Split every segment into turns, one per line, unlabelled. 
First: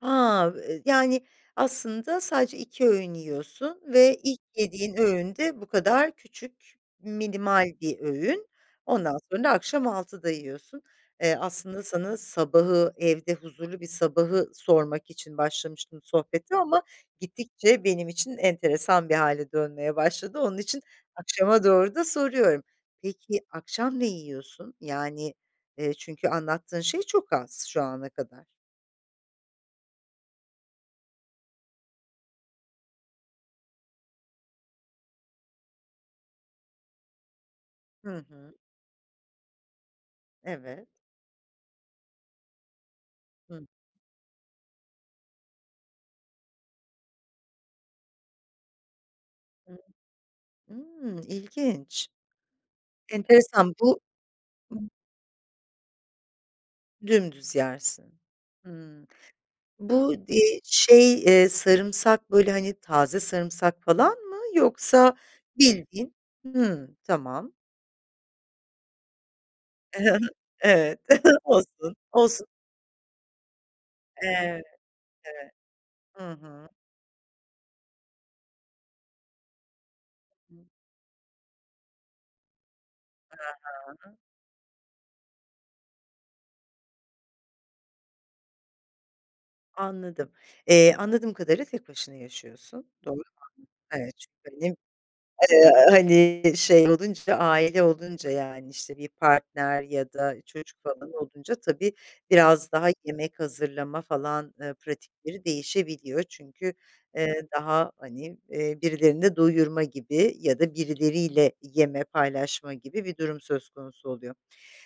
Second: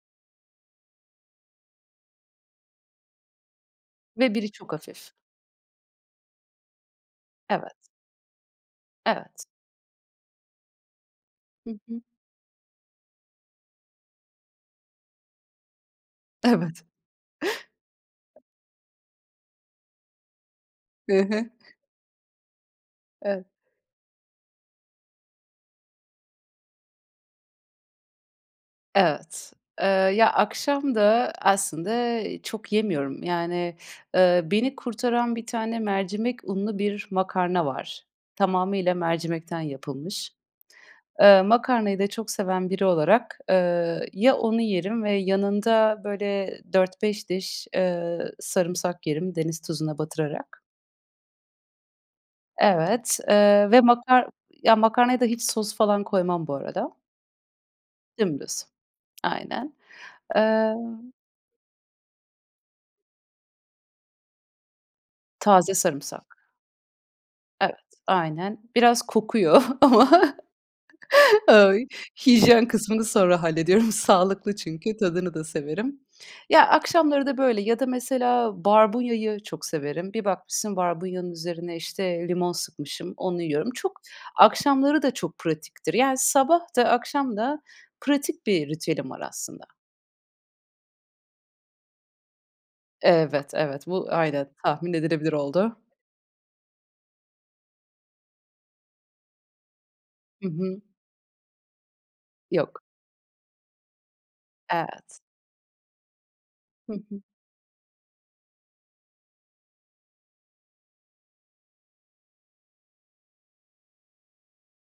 Ha, e yani, aslında sadece 2 öğün yiyorsun ve
Ve
ilk
biri çok
yediğin
hafif.
öğün de bu kadar küçük
Evet.
minimal bir öğün. Ondan sonra
Evet.
da akşam 6'da yiyorsun. Eee,
Hı
aslında
hı.
sana sabahı, evde huzurlu bir sabahı sormak için başlamıştım sohbete ama
Evet.
gittikçe benim için enteresan bir hâle dönmeye başladı. Onun için
Hı hı.
akşama doğru da soruyorum. Peki,
Evet.
akşam ne yiyorsun? Yani, eee, çünkü anlattığın şey çok az şu ana kadar.
Evet. Eee, ya akşam da aslında çok yemiyorum, yani, ııı, beni kurtaran bir tane mercimek unlu bir makarna var.
Hı hı.
Tamamıyla mercimekten yapılmış.
Evet.
Iıı, makarnayı da çok seven biri olarak,
Hıh.
ııı, ya onu yerim ve yanında, böyle, 4-5 diş, ııı, sarımsak yerim deniz tuzuna batırarak.
Imm, ilginç.
Evet, eee,
Enteresan,
ve
bu
makar ya
[unintelligible]
makarnaya da hiç sos falan koymam bu arada.
Dümdüz yersin.
Dümdüz.
Hımm.
Aynen.
Bu, di
Eee
şey, eee, sarımsak böyle, hani, taze sarımsak falan mı yoksa
Taze
bildiğin,
sarımsak.
hımm, tamam.
Evet, aynen. Biraz kokuyor
Hı hı.
ama
Evet,
ay
olsun, olsun.
hijyen kısmını sonra hallediyorum. Sağlıklı
Evet,
çünkü, tadını da
evet,
severim.
hı
Ya,
hı.
akşamları da böyle, ya da mesela barbunyayı çok severim. Bir bakmışsın barbunyanın üzerine, işte, limon sıkmışım, onu
Ha
yiyorum. Çok,
ha.
akşamları da çok pratiktir, yani, sabah da akşam da pratik bir ritüelim var aslında.
Anladım. Eee, anladığım kadarıyla tek başına yaşıyorsun. Doğru mu anladım?
Evet, evet, bu
Evet, çünkü,
aynen
hani,
tahmin edilebilir
eee,
oldu.
hani, şey olunca, aile olunca, yani, işte, bir partner ya da
Hı
çocuk
hı.
falan olunca tabii, biraz
Yok.
daha yemek hazırlama falan, ııı,
Evet.
pratikleri değişebiliyor. Çünkü,
Hı hı.
eee, daha, hani, eee, birilerini doyurma gibi ya da birileriyle yeme, paylaşma gibi bir durum söz konusu oluyor.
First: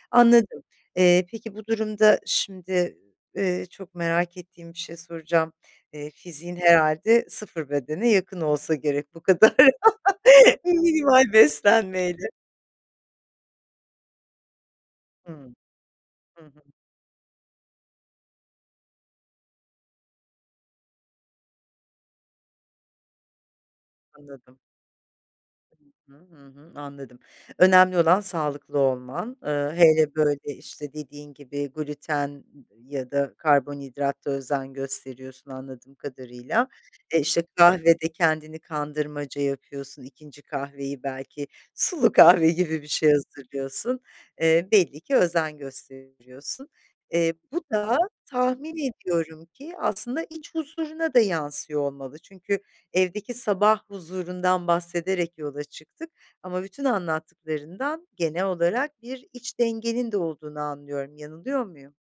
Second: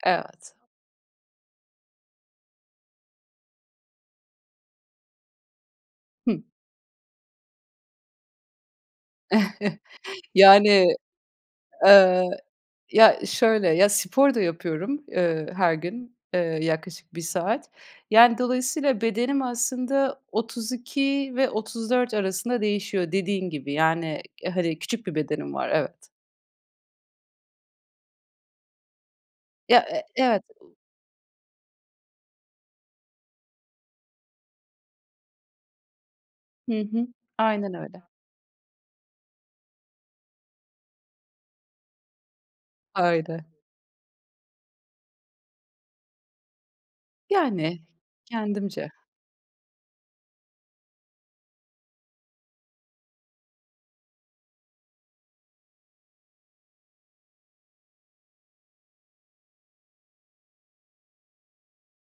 Evet.
Anladım. Eee, peki bu durumda şimdi, eee, çok merak ettiğim bir şey soracağım. Eee,
Hıh.
fiziğin herhâlde sıfır bedene yakın olsa gerek bu kadar
Yani,
minimal
eee,
beslenmeyle.
ya şöyle, ya spor da yapıyorum, ııı,
Hmmı.
her gün, eee,
Hı hı.
yaklaşık 1 saat. Yani, dolayısıyla bedenim aslında 32 ve 34 arasında değişiyor dediğin gibi. Yani,
Anladım.
hani, küçük bir bedenim var, evet.
Hı hı, Hı hı. Anladım. Önemli olan sağlıklı olman. Iıı,
Ya, eee,
hele, böyle,
evet, u
işte, dediğin gibi gluten, ııı, ya da karbonhidrata özen gösteriyorsun anladığım kadarıyla.
Hı hı.
E işte
Aynen öyle.
kahvede kendini kandırmaca yapıyorsun 2. kahveyi belki sulu kahve gibi bir şey
Öyle.
hazırlıyorsun. Eee, belli ki özen gösterebiliyorsun. Eee, bu
Yani,
da tahmin
kendimce.
ediyorum ki aslında iç huzuruna da yansıyor olmalı. Çünkü evdeki sabah huzurundan bahsederek yola çıktık ama bütün anlattıklarından genel olarak bir iç dengenin de olduğunu anlıyorum, yanılıyor muyum?